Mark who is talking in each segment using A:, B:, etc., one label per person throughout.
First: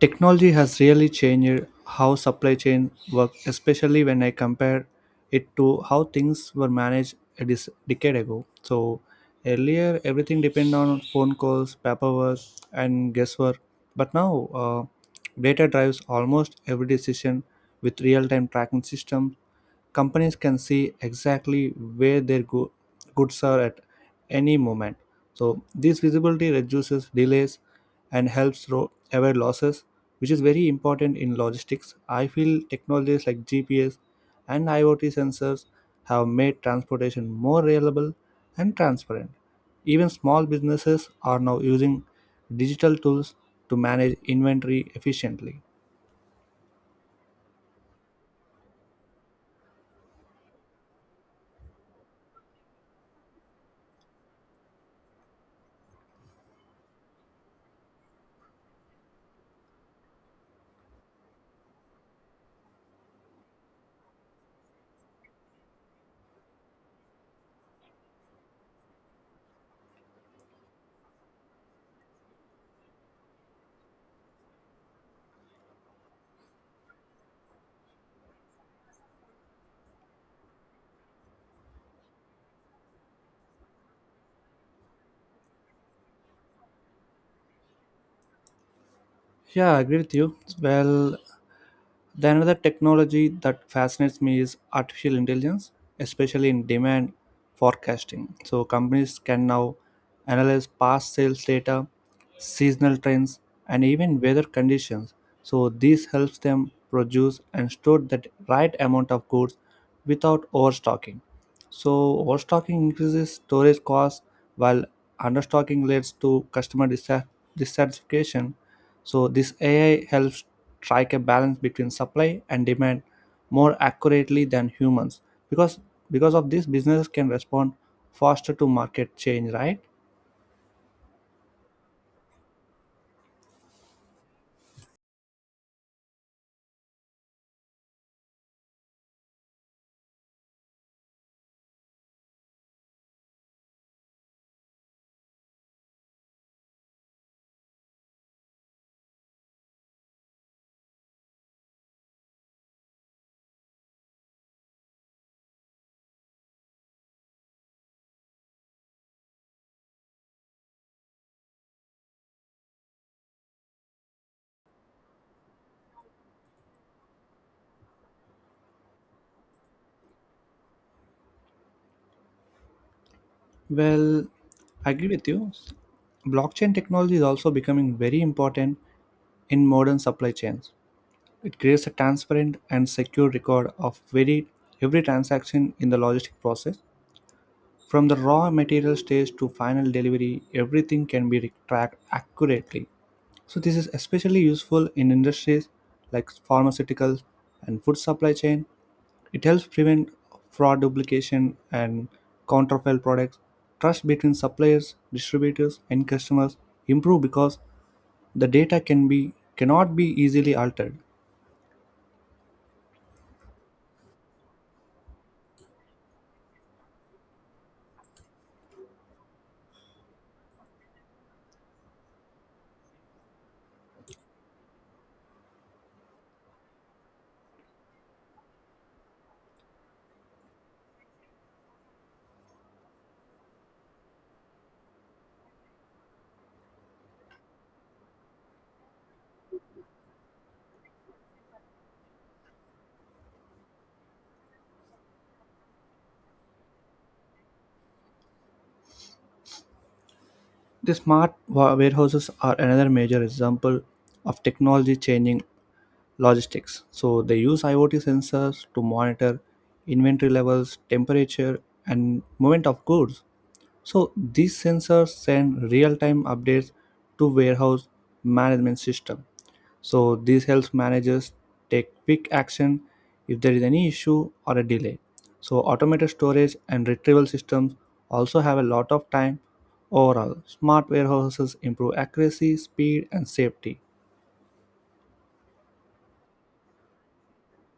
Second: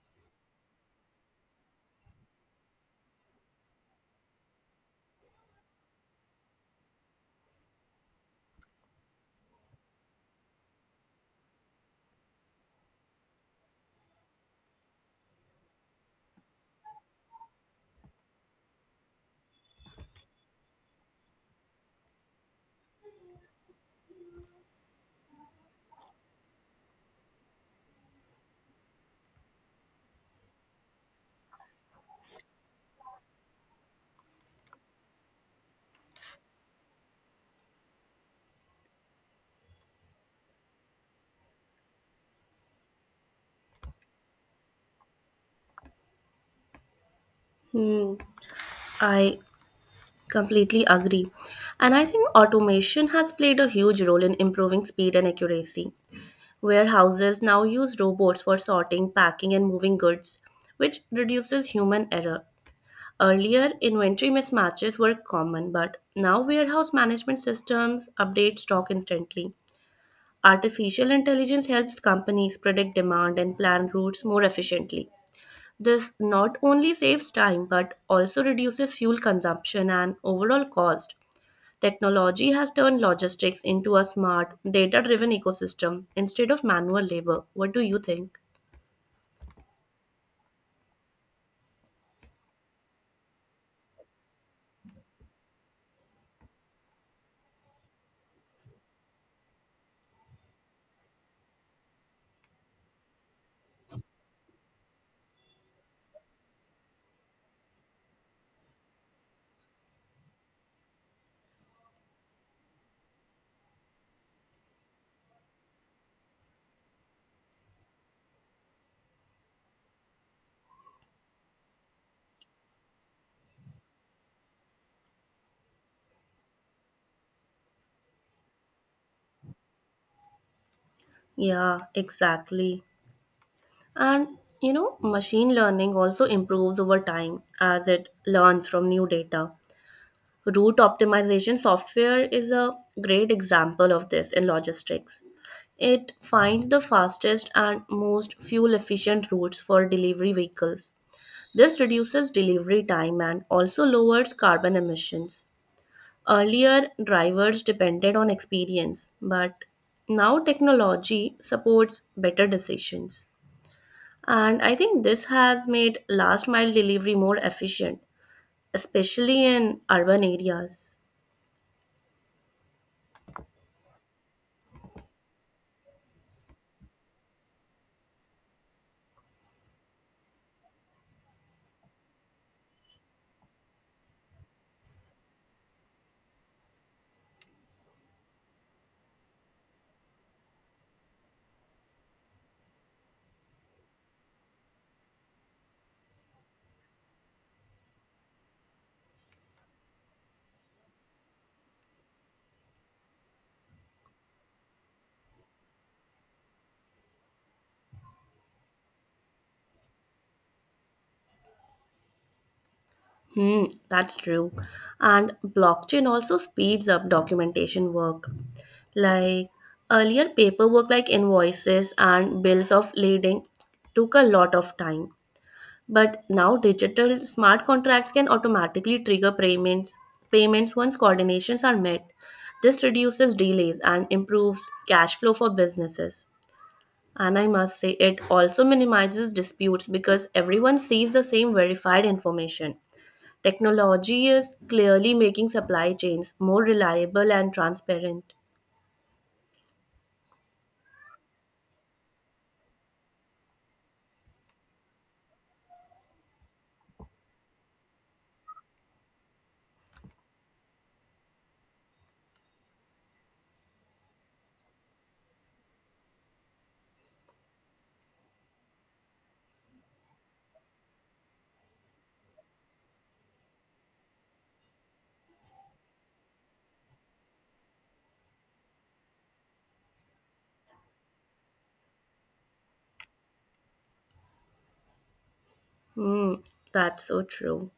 A: Technology has really changed how supply chain work, especially when I compare it to how things were managed a decade ago. So earlier, everything depended on phone calls, paperwork, and guesswork. But now, data drives almost every decision with real-time tracking systems. Companies can see exactly where their goods are at any moment, so this visibility reduces delays and helps avoid losses, which is very important in logistics. I feel technologies like GPS and IoT sensors have made transportation more reliable and transparent. Even small businesses are now using digital tools to manage inventory efficiently.
B: Hmm, I completely agree. And I think automation has played a huge role in improving speed and accuracy. Warehouses now use robots for sorting, packing, and moving goods, which reduces human error. Earlier, inventory mismatches were common, but now warehouse management systems update stock instantly. Artificial intelligence helps companies predict demand and plan routes more efficiently. This not only saves time but also reduces fuel consumption and overall cost. Technology has turned logistics into a smart, data driven ecosystem instead of manual labor. What do you think?
A: Yeah, I agree with you. Then another technology that fascinates me is artificial intelligence, especially in demand forecasting. So companies can now analyze past sales data, seasonal trends, and even weather conditions. So this helps them produce and store the right amount of goods without overstocking. So overstocking increases storage costs while understocking leads to customer dissatisfaction. So this AI helps strike a balance between supply and demand more accurately than humans, because because of this businesses can respond faster to market change, right?
B: Yeah, exactly. And you know, machine learning also improves over time as it learns from new data. Route optimization software is a great example of this in logistics. It finds the fastest and most fuel efficient routes for delivery vehicles. This reduces delivery time and also lowers carbon emissions. Earlier, drivers depended on experience, but now technology supports better decisions. And I think this has made last mile delivery more efficient, especially in urban areas.
A: Well, I agree with you. Blockchain technology is also becoming very important in modern supply chains. It creates a transparent and secure record of very every transaction in the logistic process. From the raw material stage to final delivery, everything can be tracked accurately. So this is especially useful in industries like pharmaceuticals and food supply chain. It helps prevent fraud, duplication and counterfeit products. Trust between suppliers, distributors and customers improve because the data cannot be easily altered.
B: Hmm, that's true. And blockchain also speeds up documentation work. Like earlier, paperwork like invoices and bills of lading took a lot of time. But now digital smart contracts can automatically trigger payments once coordinations are met. This reduces delays and improves cash flow for businesses. And I must say it also minimizes disputes because everyone sees the same verified information. Technology is clearly making supply chains more reliable and transparent.
A: The smart warehouses are another major example of technology changing logistics. So they use IoT sensors to monitor inventory levels, temperature, and movement of goods. So these sensors send real-time updates to warehouse management system. So this helps managers take quick action if there is any issue or a delay. So automated storage and retrieval systems also have a lot of time. Overall, smart warehouses improve accuracy, speed, and safety.
B: Hmm, that's so true.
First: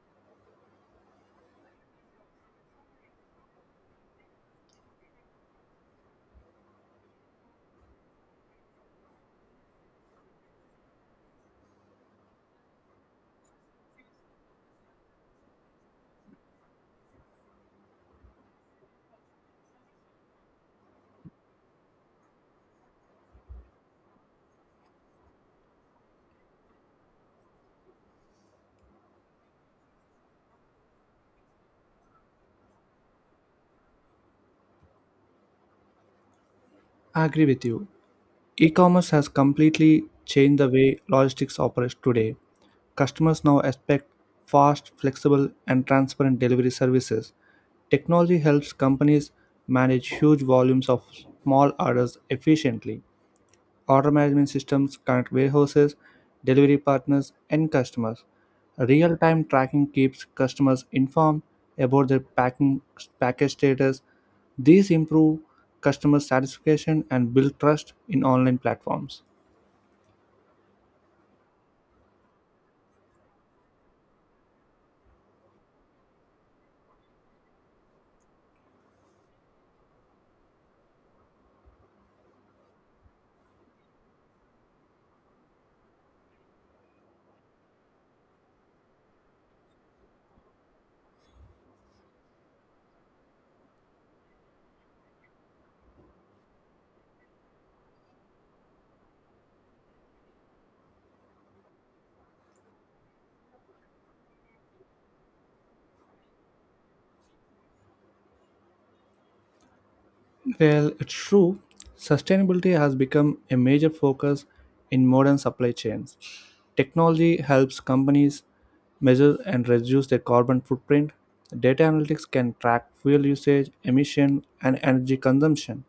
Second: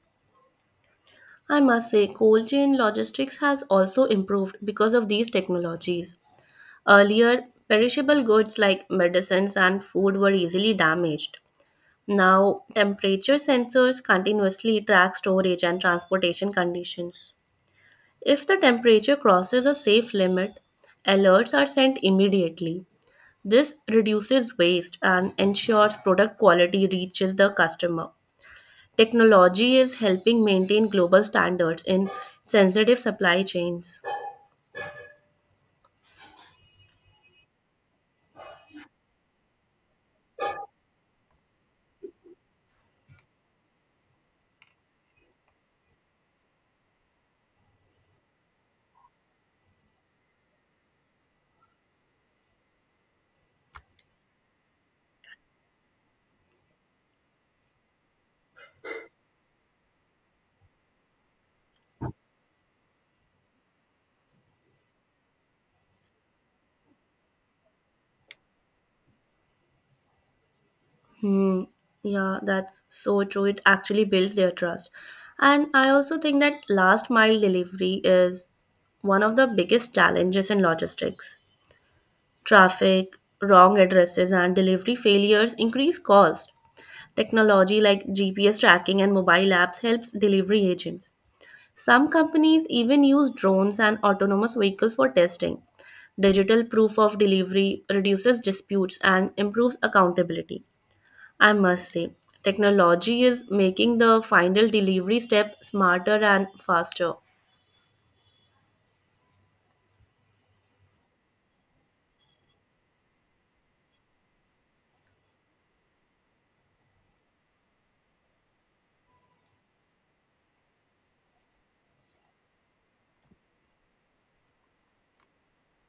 B: I must say, cold chain logistics has also improved because of these technologies. Earlier, perishable goods like medicines and food were easily damaged. Now, temperature sensors continuously track storage and transportation conditions. If the temperature crosses a safe limit, alerts are sent immediately. This reduces waste and ensures product quality reaches the customer. Technology is helping maintain global standards in sensitive supply chains.
A: I agree with you. E-commerce has completely changed the way logistics operates today. Customers now expect fast, flexible, and transparent delivery services. Technology helps companies manage huge volumes of small orders efficiently. Order management systems connect warehouses, delivery partners, and customers. Real time tracking keeps customers informed about their package status. These improve customer satisfaction and build trust in online platforms.
B: Hmm. Yeah, that's so true. It actually builds their trust. And I also think that last mile delivery is one of the biggest challenges in logistics. Traffic, wrong addresses, and delivery failures increase costs. Technology like GPS tracking and mobile apps helps delivery agents. Some companies even use drones and autonomous vehicles for testing. Digital proof of delivery reduces disputes and improves accountability. I must say, technology is making the final delivery step smarter and faster.
A: Well, it's true. Sustainability has become a major focus in modern supply chains. Technology helps companies measure and reduce their carbon footprint. Data analytics can track fuel usage, emission, and energy consumption.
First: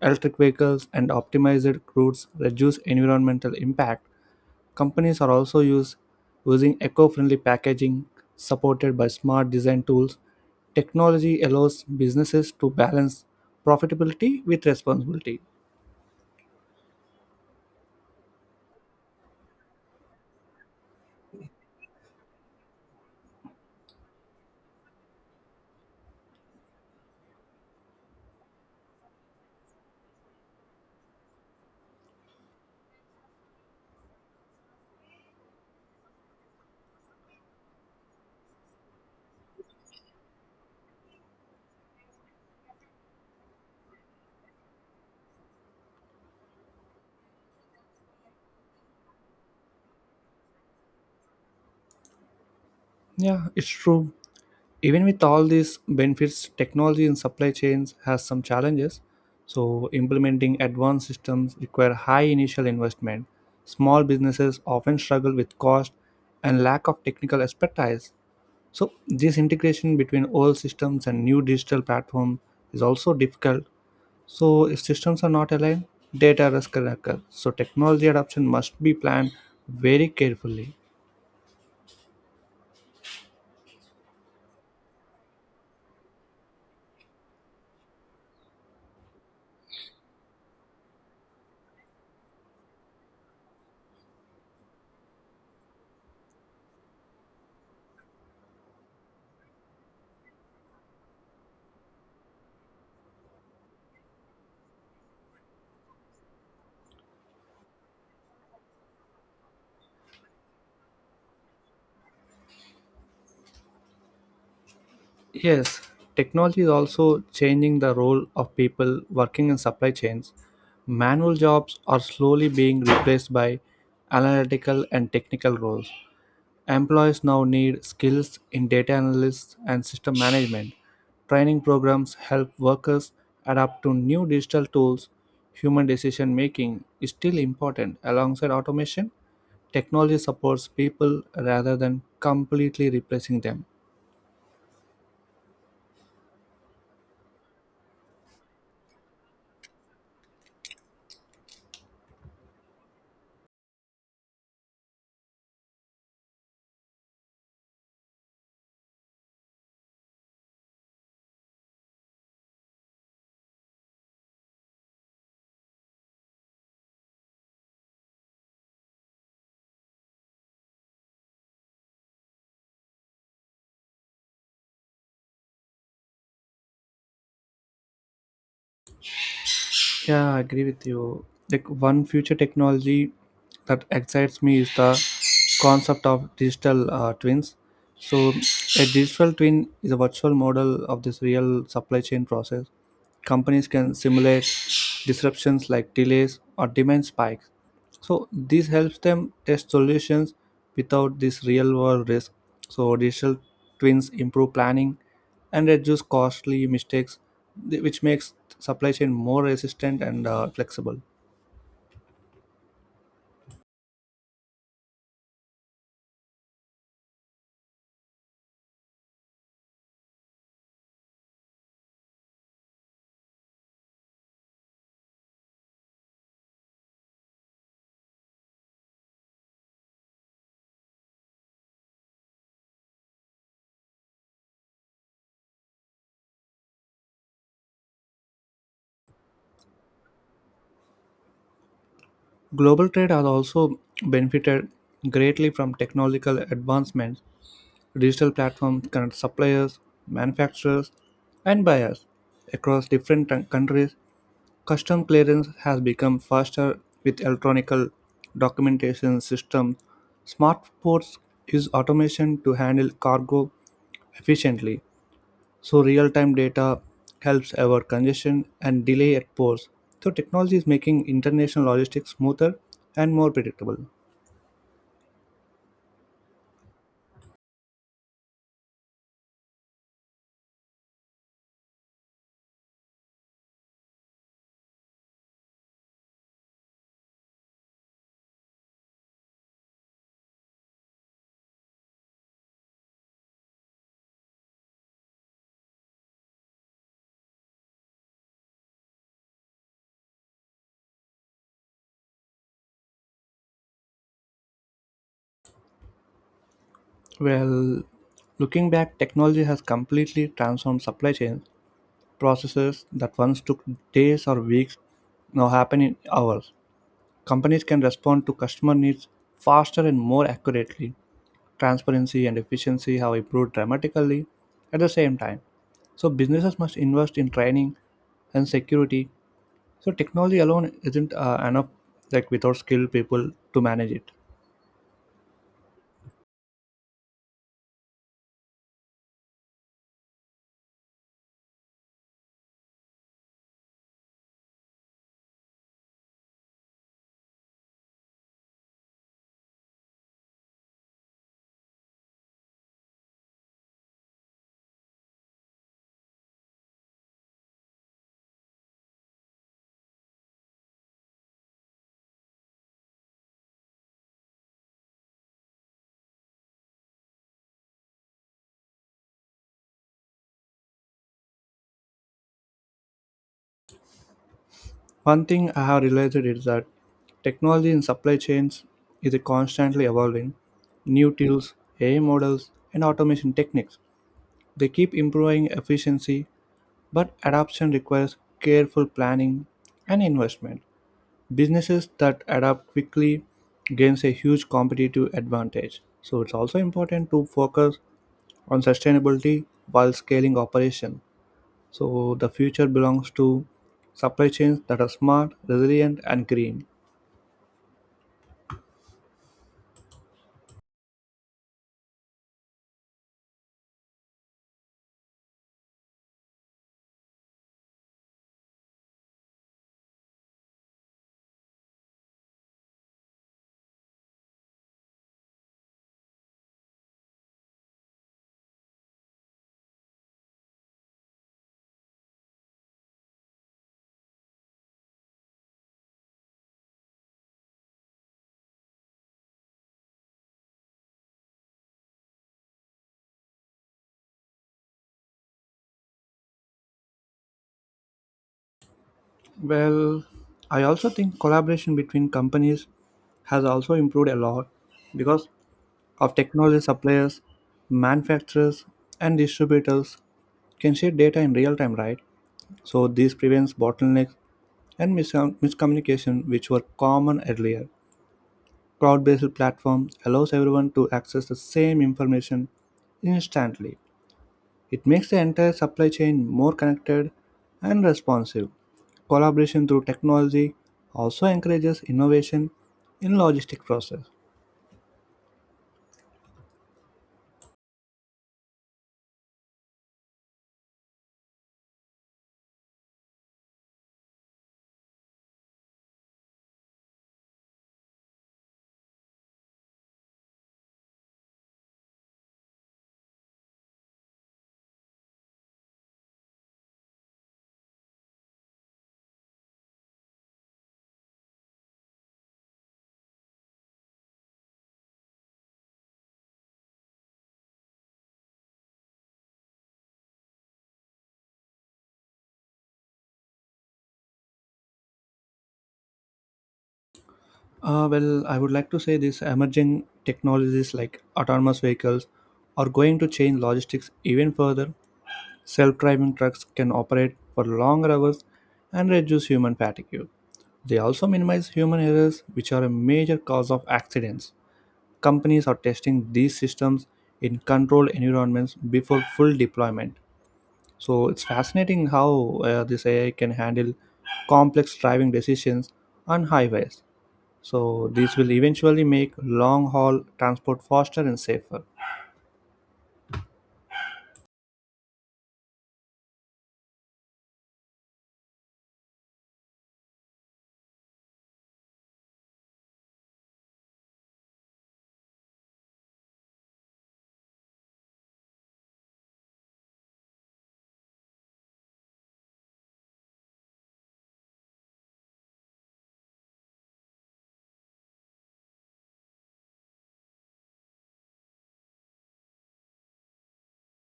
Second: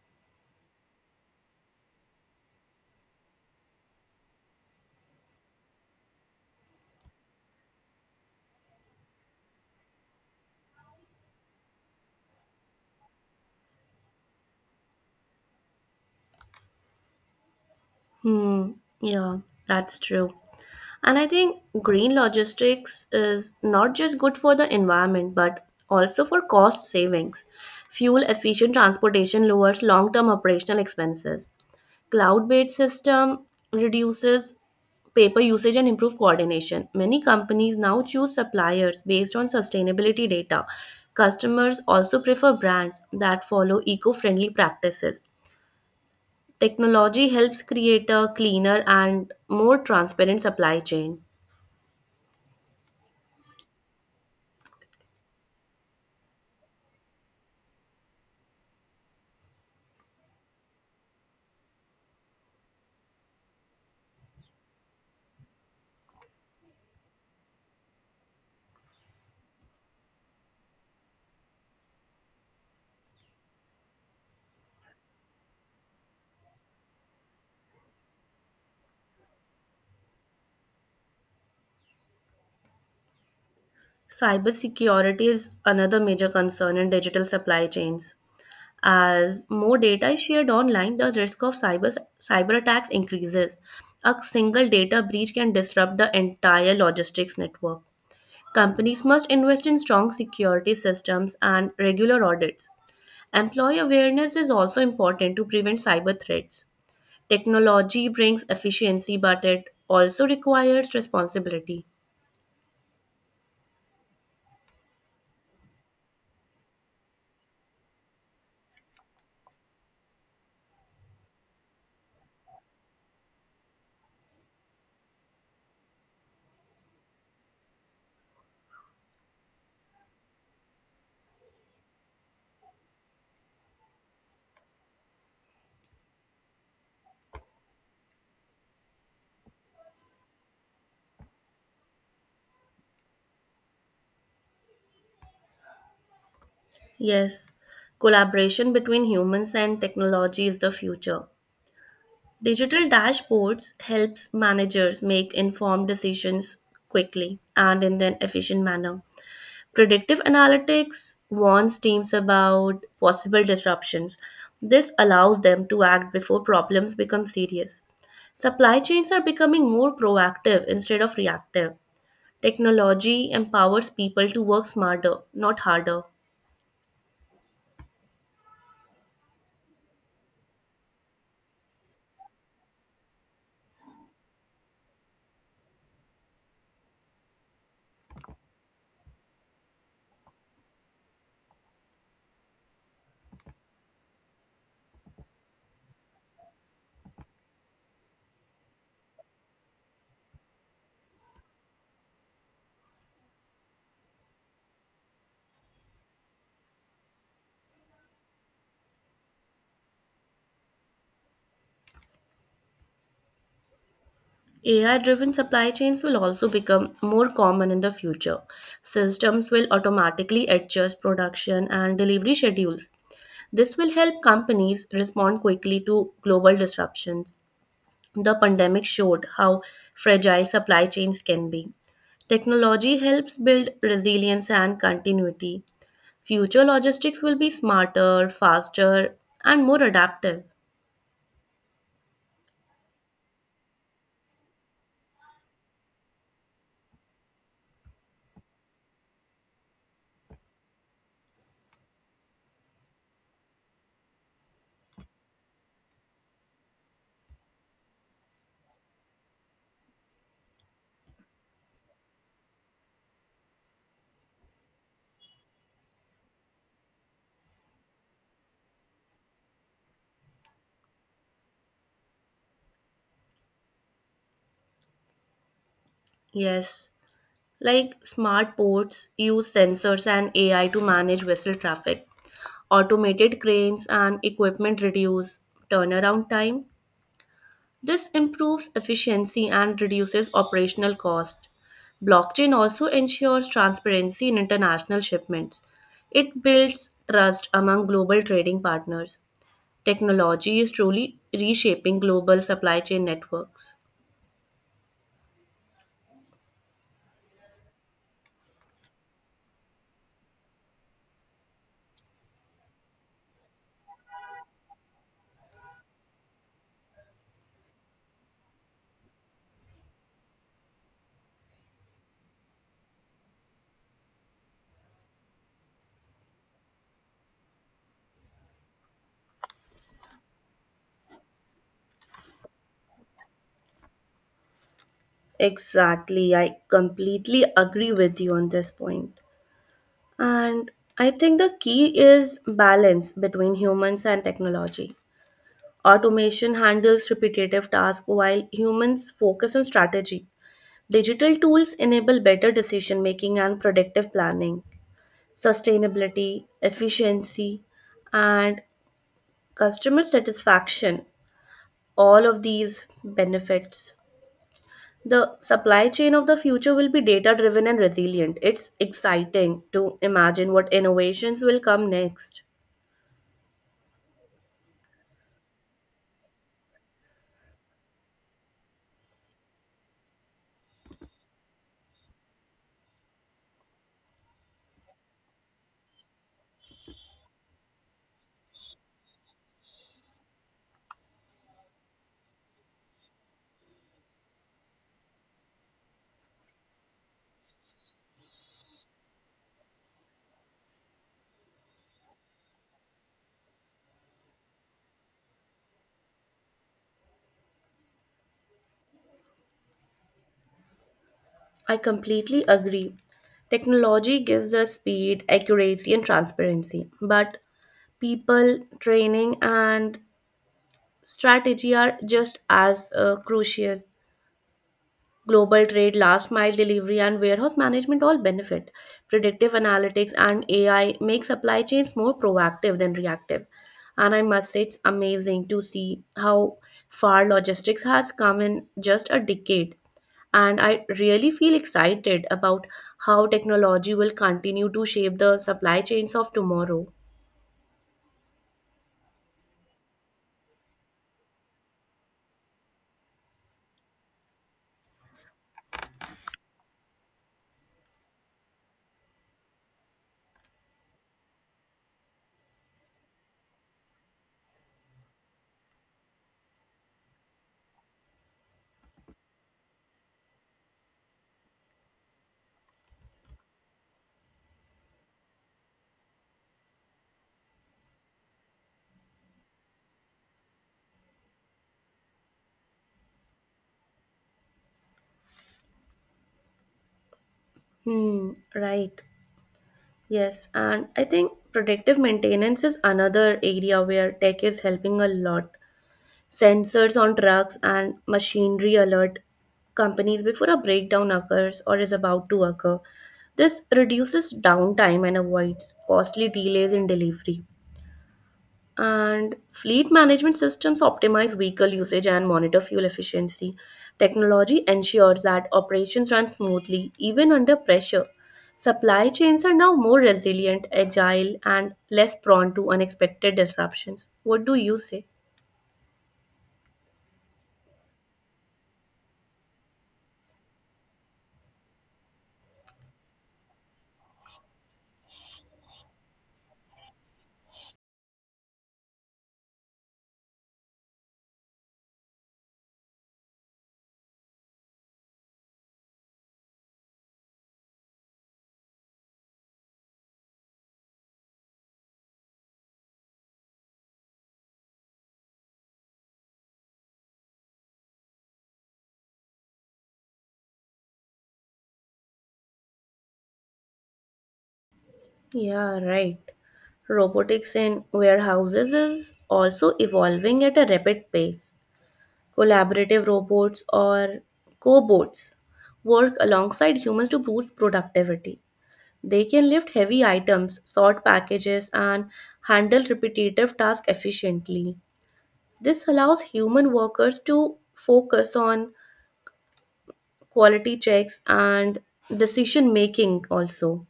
A: Electric vehicles and optimized routes reduce environmental impact. Companies are using eco friendly packaging supported by smart design tools. Technology allows businesses to balance profitability with responsibility.
B: Hmm, yeah, that's true. And I think green logistics is not just good for the environment but also for cost savings. Fuel efficient transportation lowers long term operational expenses. Cloud-based system reduces paper usage and improve coordination. Many companies now choose suppliers based on sustainability data. Customers also prefer brands that follow eco-friendly practices. Technology helps create a cleaner and more transparent supply chain.
A: Yeah, it's true. Even with all these benefits, technology in supply chains has some challenges. So implementing advanced systems require high initial investment. Small businesses often struggle with cost and lack of technical expertise. So this integration between old systems and new digital platform is also difficult. So if systems are not aligned, data risk can occur, so technology adoption must be planned very carefully.
B: Cybersecurity is another major concern in digital supply chains. As more data is shared online, the risk of cyber attacks increases. A single data breach can disrupt the entire logistics network. Companies must invest in strong security systems and regular audits. Employee awareness is also important to prevent cyber threats. Technology brings efficiency, but it also requires responsibility.
A: Yes, technology is also changing the role of people working in supply chains. Manual jobs are slowly being replaced by analytical and technical roles. Employees now need skills in data analysis and system management. Training programs help workers adapt to new digital tools. Human decision making is still important alongside automation. Technology supports people rather than completely replacing them.
B: Yes, collaboration between humans and technology is the future. Digital dashboards helps managers make informed decisions quickly and in an efficient manner. Predictive analytics warns teams about possible disruptions. This allows them to act before problems become serious. Supply chains are becoming more proactive instead of reactive. Technology empowers people to work smarter, not harder.
A: Yeah, I agree with you. Like, one future technology that excites me is the concept of digital twins. So, a digital twin is a virtual model of this real supply chain process. Companies can simulate disruptions like delays or demand spikes. So, this helps them test solutions without this real world risk. So, digital twins improve planning and reduce costly mistakes, which makes supply chain more resistant and flexible.
B: AI driven supply chains will also become more common in the future. Systems will automatically adjust production and delivery schedules. This will help companies respond quickly to global disruptions. The pandemic showed how fragile supply chains can be. Technology helps build resilience and continuity. Future logistics will be smarter, faster, and more adaptive.
A: Global trade has also benefited greatly from technological advancements. Digital platforms connect suppliers, manufacturers, and buyers across different countries. Custom clearance has become faster with electronic documentation systems. Smart ports use automation to handle cargo efficiently. So real-time data helps avoid congestion and delay at ports. So technology is making international logistics smoother and more predictable.
B: Yes. Like smart ports use sensors and AI to manage vessel traffic, automated cranes and equipment reduce turnaround time. This improves efficiency and reduces operational cost. Blockchain also ensures transparency in international shipments. It builds trust among global trading partners. Technology is truly reshaping global supply chain networks.
A: Well, looking back, technology has completely transformed supply chains. Processes that once took days or weeks now happen in hours. Companies can respond to customer needs faster and more accurately. Transparency and efficiency have improved dramatically at the same time. So businesses must invest in training and security. So technology alone isn't enough. Like, without skilled people to manage it.
B: Exactly. I completely agree with you on this point. And I think the key is balance between humans and technology. Automation handles repetitive tasks while humans focus on strategy. Digital tools enable better decision making and productive planning, sustainability, efficiency, and customer satisfaction. All of these benefits. The supply chain of the future will be data driven and resilient. It's exciting to imagine what innovations will come next.
A: One thing I have realized is that technology in supply chains is constantly evolving. New tools, AI models, and automation techniques. They keep improving efficiency, but adoption requires careful planning and investment. Businesses that adapt quickly gains a huge competitive advantage. So it's also important to focus on sustainability while scaling operation. So the future belongs to supply chains that are smart, resilient, and green.
B: I completely agree. Technology gives us speed, accuracy, and transparency, but people, training, and strategy are just as crucial. Global trade, last mile delivery, and warehouse management all benefit. Predictive analytics and AI make supply chains more proactive than reactive. And I must say, it's amazing to see how far logistics has come in just a decade. And I really feel excited about how technology will continue to shape the supply chains of tomorrow.
A: Well, I also think collaboration between companies has also improved a lot because of technology. Suppliers, manufacturers, and distributors can share data in real time, right? So this prevents bottlenecks and miscommunication, which were common earlier. Cloud-based platform allows everyone to access the same information instantly. It makes the entire supply chain more connected and responsive. Collaboration through technology also encourages innovation in logistic process.
B: Hmm, right. Yes, and I think predictive maintenance is another area where tech is helping a lot. Sensors on trucks and machinery alert companies before a breakdown occurs or is about to occur. This reduces downtime and avoids costly delays in delivery. And fleet management systems optimize vehicle usage and monitor fuel efficiency. Technology ensures that operations run smoothly even under pressure. Supply chains are now more resilient, agile, and less prone to unexpected disruptions. What do you say?
A: Well, I would like to say these emerging technologies like autonomous vehicles are going to change logistics even further. Self-driving trucks can operate for longer hours and reduce human fatigue. They also minimize human errors, which are a major cause of accidents. Companies are testing these systems in controlled environments before full deployment. So it's fascinating how this AI can handle complex driving decisions on highways. So this will eventually make long haul transport faster and safer.
B: Yeah, right. Robotics in warehouses is also evolving at a rapid pace. Collaborative robots or cobots work alongside humans to boost productivity. They can lift heavy items, sort packages, and handle repetitive tasks efficiently. This allows human workers to focus on quality checks and decision making also.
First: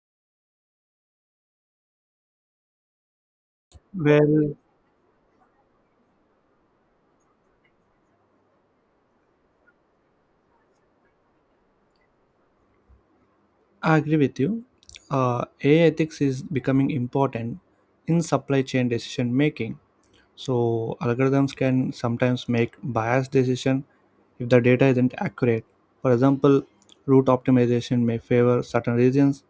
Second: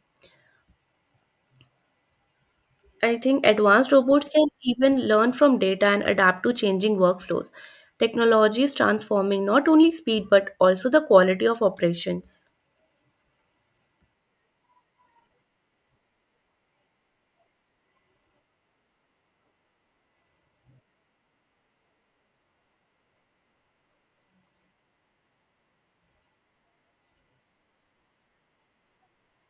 B: I think advanced robots can
A: Well,
B: even learn from data and adapt to changing workflows. Technology is transforming not only speed but also the quality of operations.
A: I agree with you. AI ethics is becoming important in supply chain decision making. So algorithms can sometimes make biased decision if the data isn't accurate. For example, route optimization may favor certain regions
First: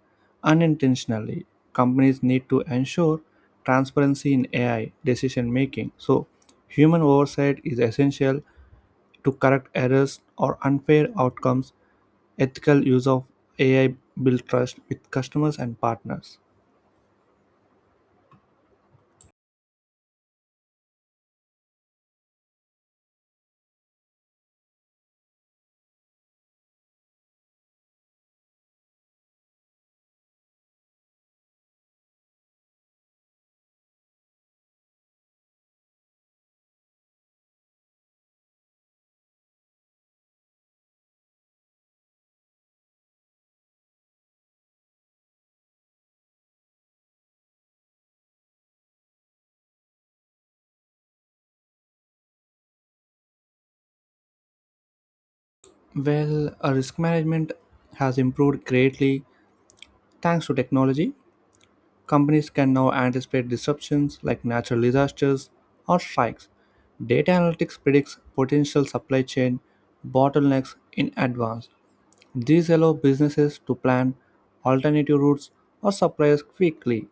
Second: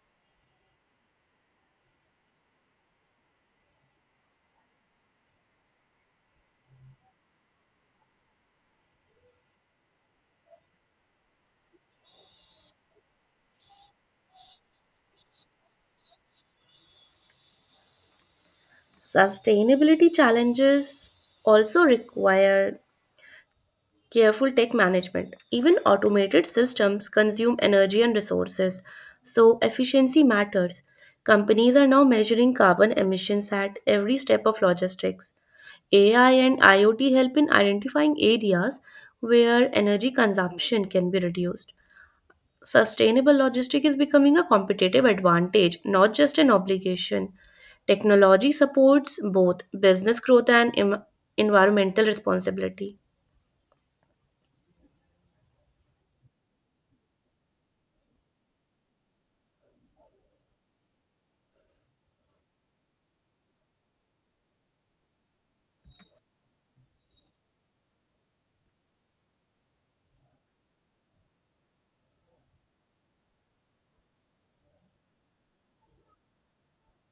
A: unintentionally. Companies need to ensure transparency in AI decision making. So human oversight is essential to correct errors or unfair outcomes. Ethical use of AI build trust with customers and partners.
B: Sustainability challenges also require careful tech management. Even automated systems consume energy and resources, so efficiency matters. Companies are now measuring carbon emissions at every step of logistics. AI and IoT help in identifying areas where energy consumption can be reduced. Sustainable logistics is becoming a competitive advantage, not just an obligation. Technology supports both business growth and environmental responsibility.
A: Well, risk management has improved greatly thanks to technology. Companies can now anticipate disruptions like natural disasters or strikes. Data analytics predicts potential supply chain bottlenecks in advance. These allow businesses to plan alternative routes or suppliers quickly.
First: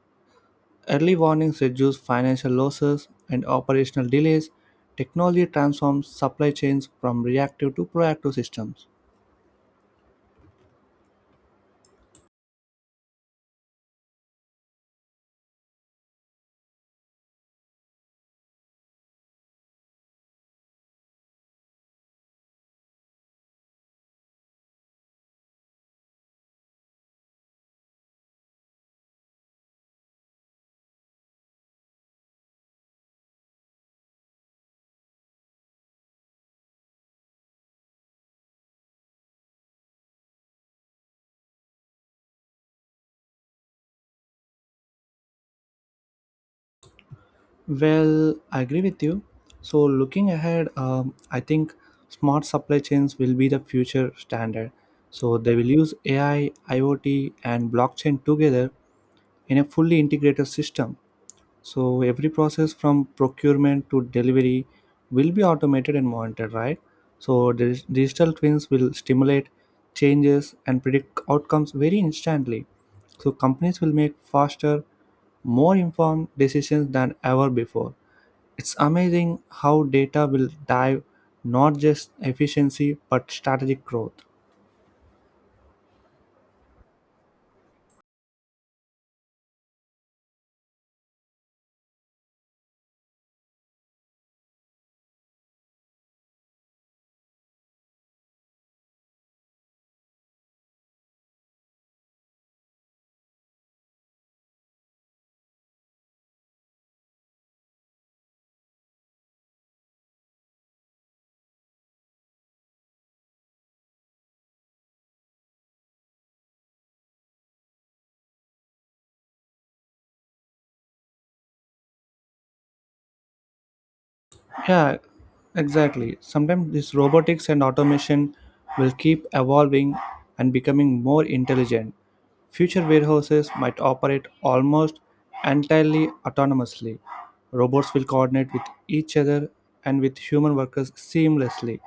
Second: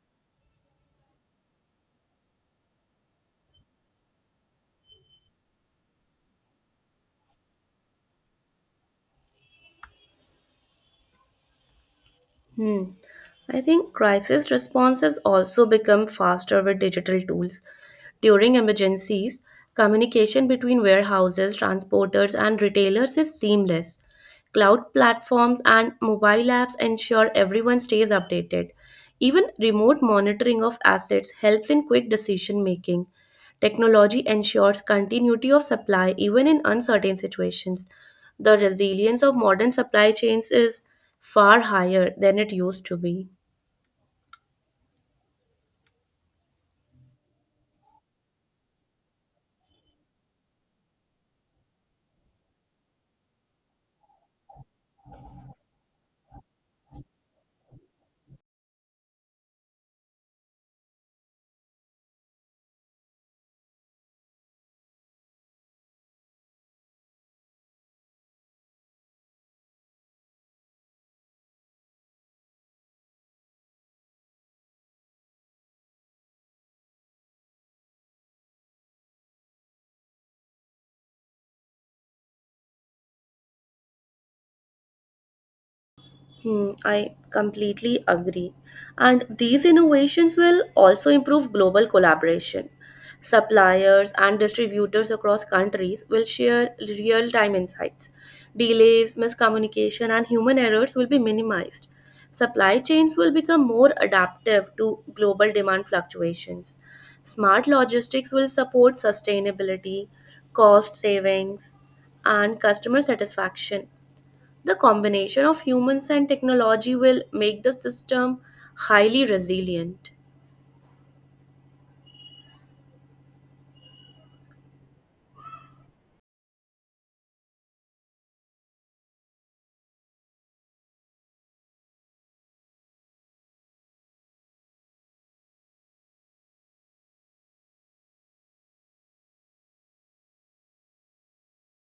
A: Early warnings reduce financial losses and operational delays. Technology transforms supply chains from reactive to proactive systems.
B: Hmm. I think crisis responses also become faster with digital tools. During emergencies, communication between warehouses, transporters, and retailers is seamless. Cloud platforms and mobile apps ensure everyone stays updated. Even remote monitoring of assets helps in quick decision making. Technology ensures continuity of supply even in uncertain situations. The resilience of modern supply chains is far higher than it used to be.
A: Well, I agree with you. So, looking ahead, I think smart supply chains will be the future standard. So, they will use AI, IoT, and blockchain together in a fully integrated system. So every process from procurement to delivery will be automated and monitored, right? So digital twins will stimulate changes and predict outcomes very instantly. So companies will make faster, more informed decisions than ever before. It's amazing how data will drive not just efficiency but strategic growth.
B: Hmm, I completely agree. And these innovations will also improve global collaboration. Suppliers and distributors across countries will share real time insights. Delays, miscommunication, and human errors will be minimized. Supply chains will become more adaptive to global demand fluctuations. Smart logistics will support sustainability, cost savings, and customer satisfaction. The combination of humans and technology will make the system highly resilient.
A: Yeah, exactly. Sometimes this robotics and automation will keep evolving and becoming more intelligent. Future warehouses might operate almost entirely autonomously. Robots will coordinate with each other and with human workers seamlessly.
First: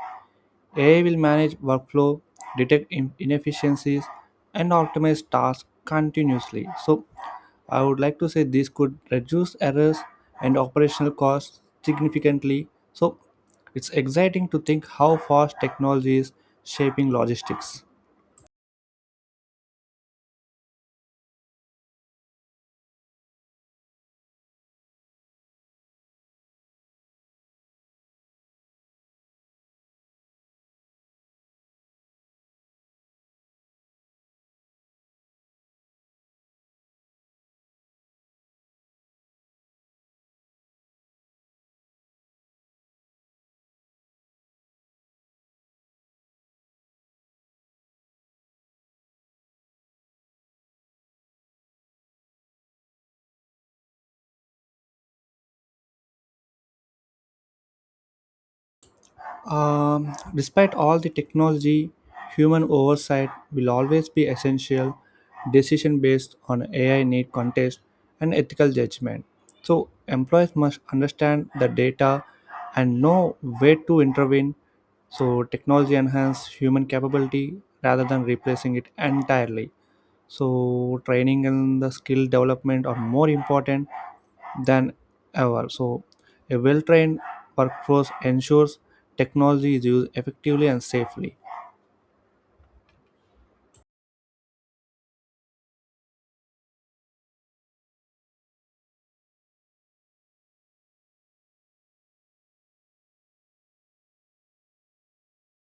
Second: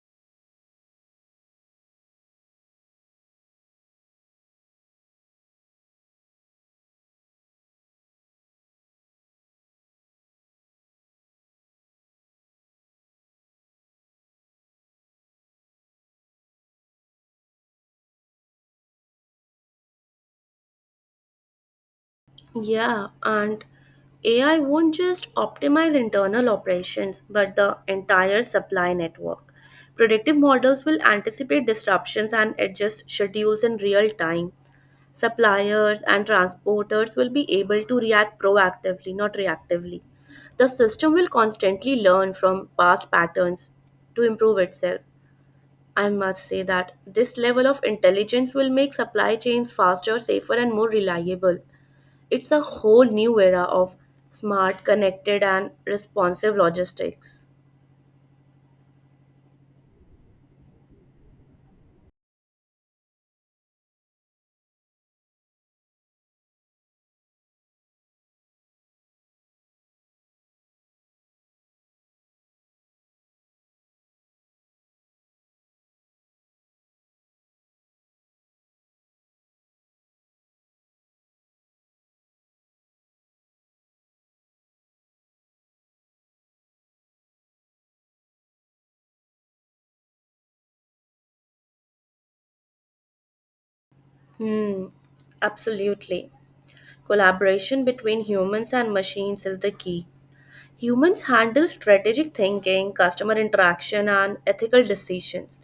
A: AI will manage workflow, detect inefficiencies, and optimize tasks continuously. So, I would like to say this could reduce errors and operational costs significantly. So, it's exciting to think how fast technology is shaping logistics.
B: Yeah, and AI won't just optimize internal operations but the entire supply network. Predictive models will anticipate disruptions and adjust schedules in real time. Suppliers and transporters will be able to react proactively, not reactively. The system will constantly learn from past patterns to improve itself. I must say that this level of intelligence will make supply chains faster, safer, and more reliable. It's a whole new era of smart, connected, and responsive logistics.
A: Despite all the technology, human oversight will always be essential. Decision based on AI need context and ethical judgment. So employees must understand the data and know where to intervene. So technology enhance human capability rather than replacing it entirely. So training and the skill development are more important than ever. So, a well trained workforce ensures technology is used effectively and safely.
B: Hmm, absolutely. Collaboration between humans and machines is the key. Humans handle strategic thinking, customer interaction, and ethical decisions.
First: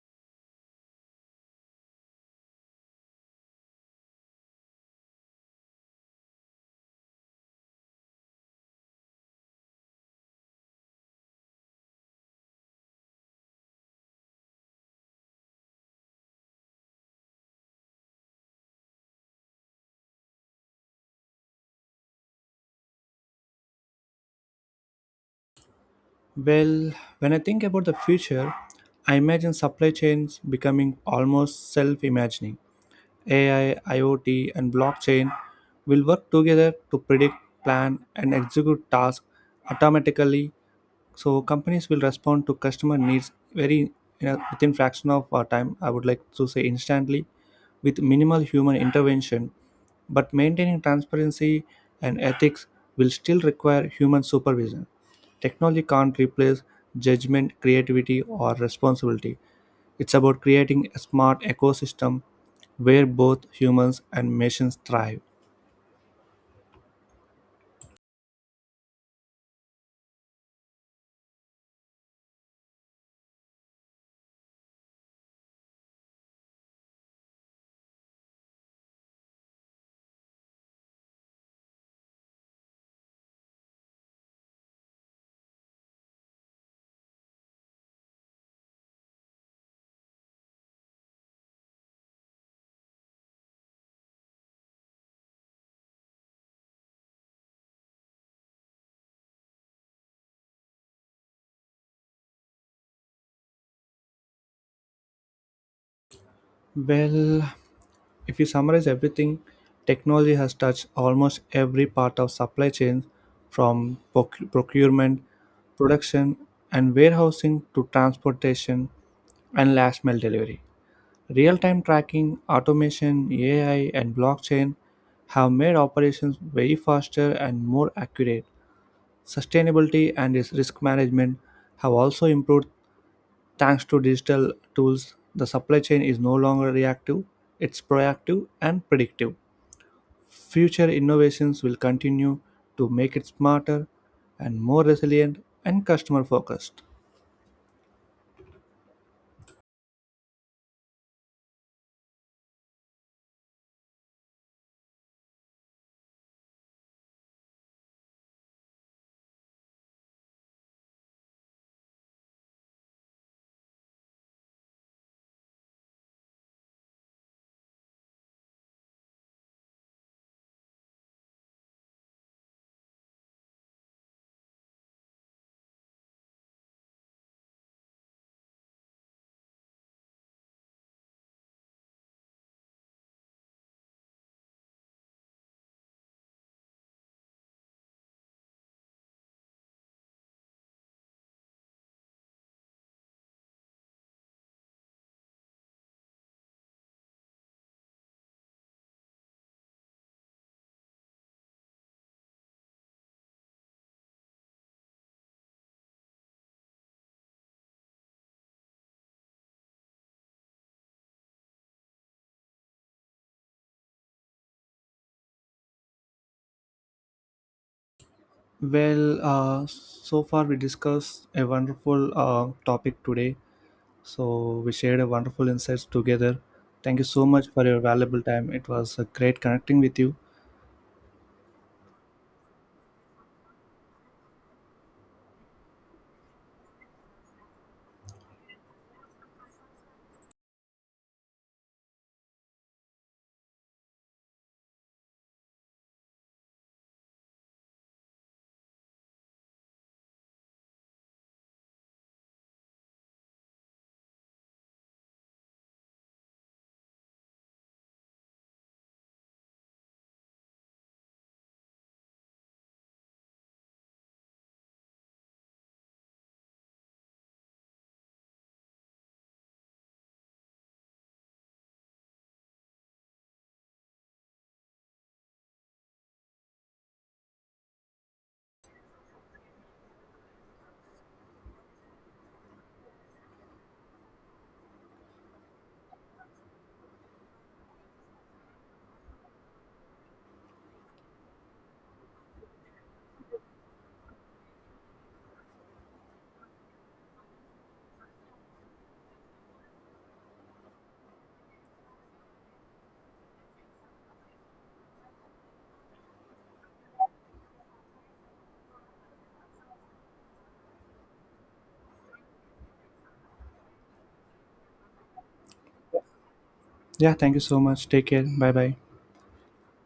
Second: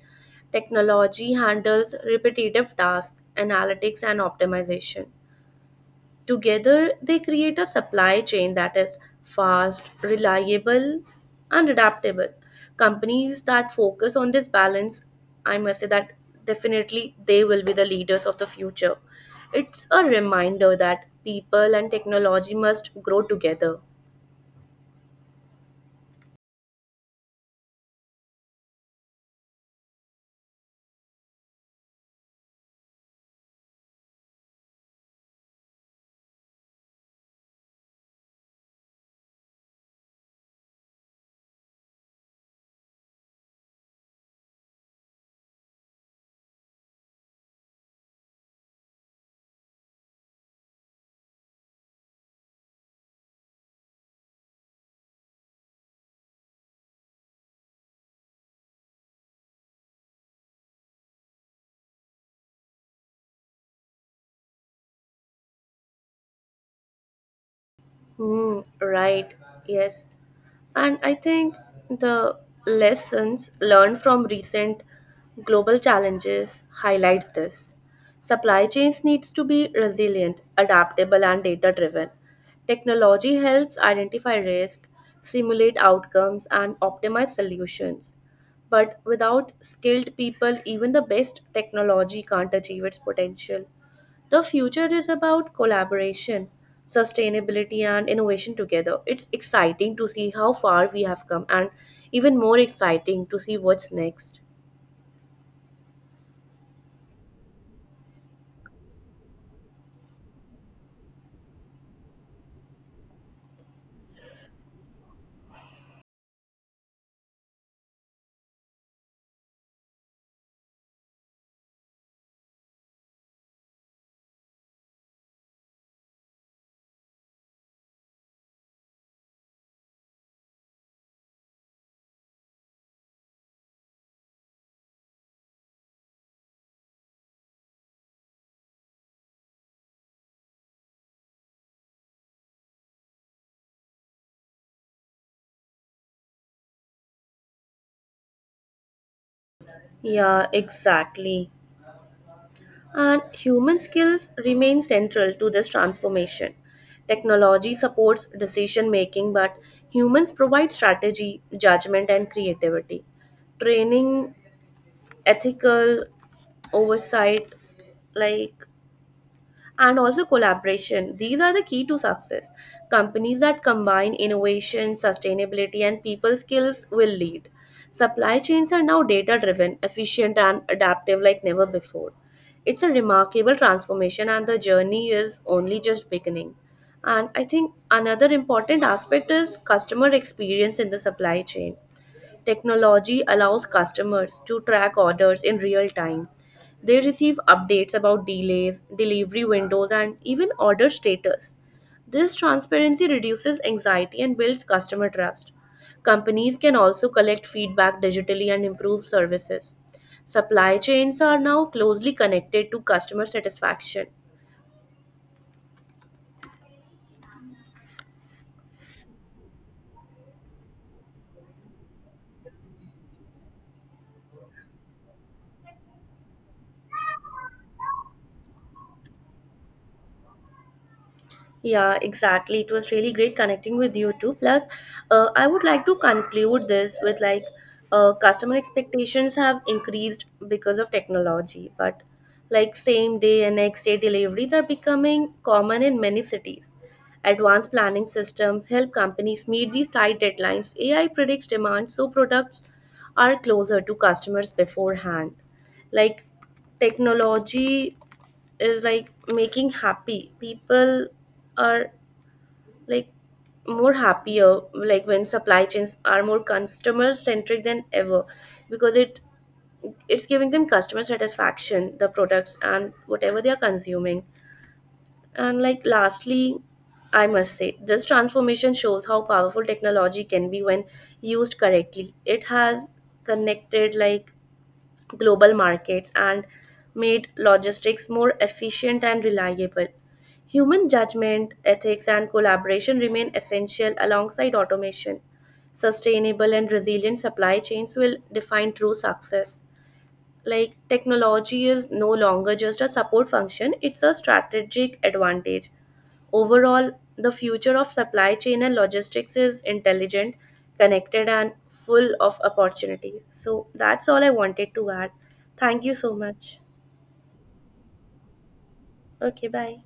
B: Technology handles repetitive tasks, analytics, and optimization. Together, they create a supply chain that is fast, reliable, and adaptable. Companies that focus on this balance, I must say that definitely they will be the leaders of the future. It's a reminder that people and technology must grow together.
A: Well, when I think about the future, I imagine supply chains becoming almost self imagining. AI, IoT, and blockchain will work together to predict, plan, and execute tasks automatically. So companies will respond to customer needs very in a, within fraction of our time. I would like to say instantly, with minimal human intervention. But maintaining transparency and ethics will still require human supervision. Technology can't replace judgment, creativity, or responsibility. It's about creating a smart ecosystem where both humans and machines thrive.
B: Hmm, right, yes. And I think the lessons learned from recent global challenges highlights this. Supply chains needs to be resilient, adaptable and data driven. Technology helps identify risk, simulate outcomes and optimize solutions. But without skilled people, even the best technology can't achieve its potential. The future is about collaboration, sustainability, and innovation together. It's exciting to see how far we have come, and even more exciting to see what's next.
A: Well, if you summarize everything, technology has touched almost every part of supply chains, from procurement, production, and warehousing to transportation and last mile delivery. Real time tracking, automation, AI, and blockchain have made operations way faster and more accurate. Sustainability and its risk management have also improved thanks to digital tools. The supply chain is no longer reactive, it's proactive and predictive. Future innovations will continue to make it smarter and more resilient and customer focused.
B: Yeah, exactly. And human skills remain central to this transformation. Technology supports decision making, but humans provide strategy, judgment, and creativity. Training, ethical oversight, like and also collaboration. These are the key to success. Companies that combine innovation, sustainability, and people skills will lead. Supply chains are now data driven, efficient, and adaptive like never before. It's a remarkable transformation, and the journey is only just beginning. And I think another important aspect is customer experience in the supply chain. Technology allows customers to track orders in real time. They receive updates about delays, delivery windows, and even order status. This transparency reduces anxiety and builds customer trust. Companies can also collect feedback digitally and improve services. Supply chains are now closely connected to customer satisfaction.
A: Well, so far we discussed a wonderful topic today. So we shared a wonderful insights together. Thank you so much for your valuable time. It was a great connecting with you.
B: Yeah, exactly. It was really great connecting with you too. Plus, I would like to conclude this with like customer expectations have increased because of technology, but like same day and next day deliveries are becoming common in many cities. Advanced planning systems help companies meet these tight deadlines. AI predicts demand so products are closer to customers beforehand. Like, technology is like making happy people are, like, more happier, like, when supply chains are more customer centric than ever because it's giving them customer satisfaction the products and whatever they are consuming. And like lastly, I must say this transformation shows how powerful technology can be when used correctly. It has connected, like, global markets and made logistics more efficient and reliable. Human judgment, ethics, and collaboration remain essential alongside automation. Sustainable and resilient supply chains will define true success. Like, technology is no longer just a support function, it's a strategic advantage. Overall, the future of supply chain and logistics is intelligent, connected, and full of opportunities. So that's all I wanted to add. Thank you so much.
A: Yeah, thank you so much. Take care. Bye bye.
B: Okay, bye.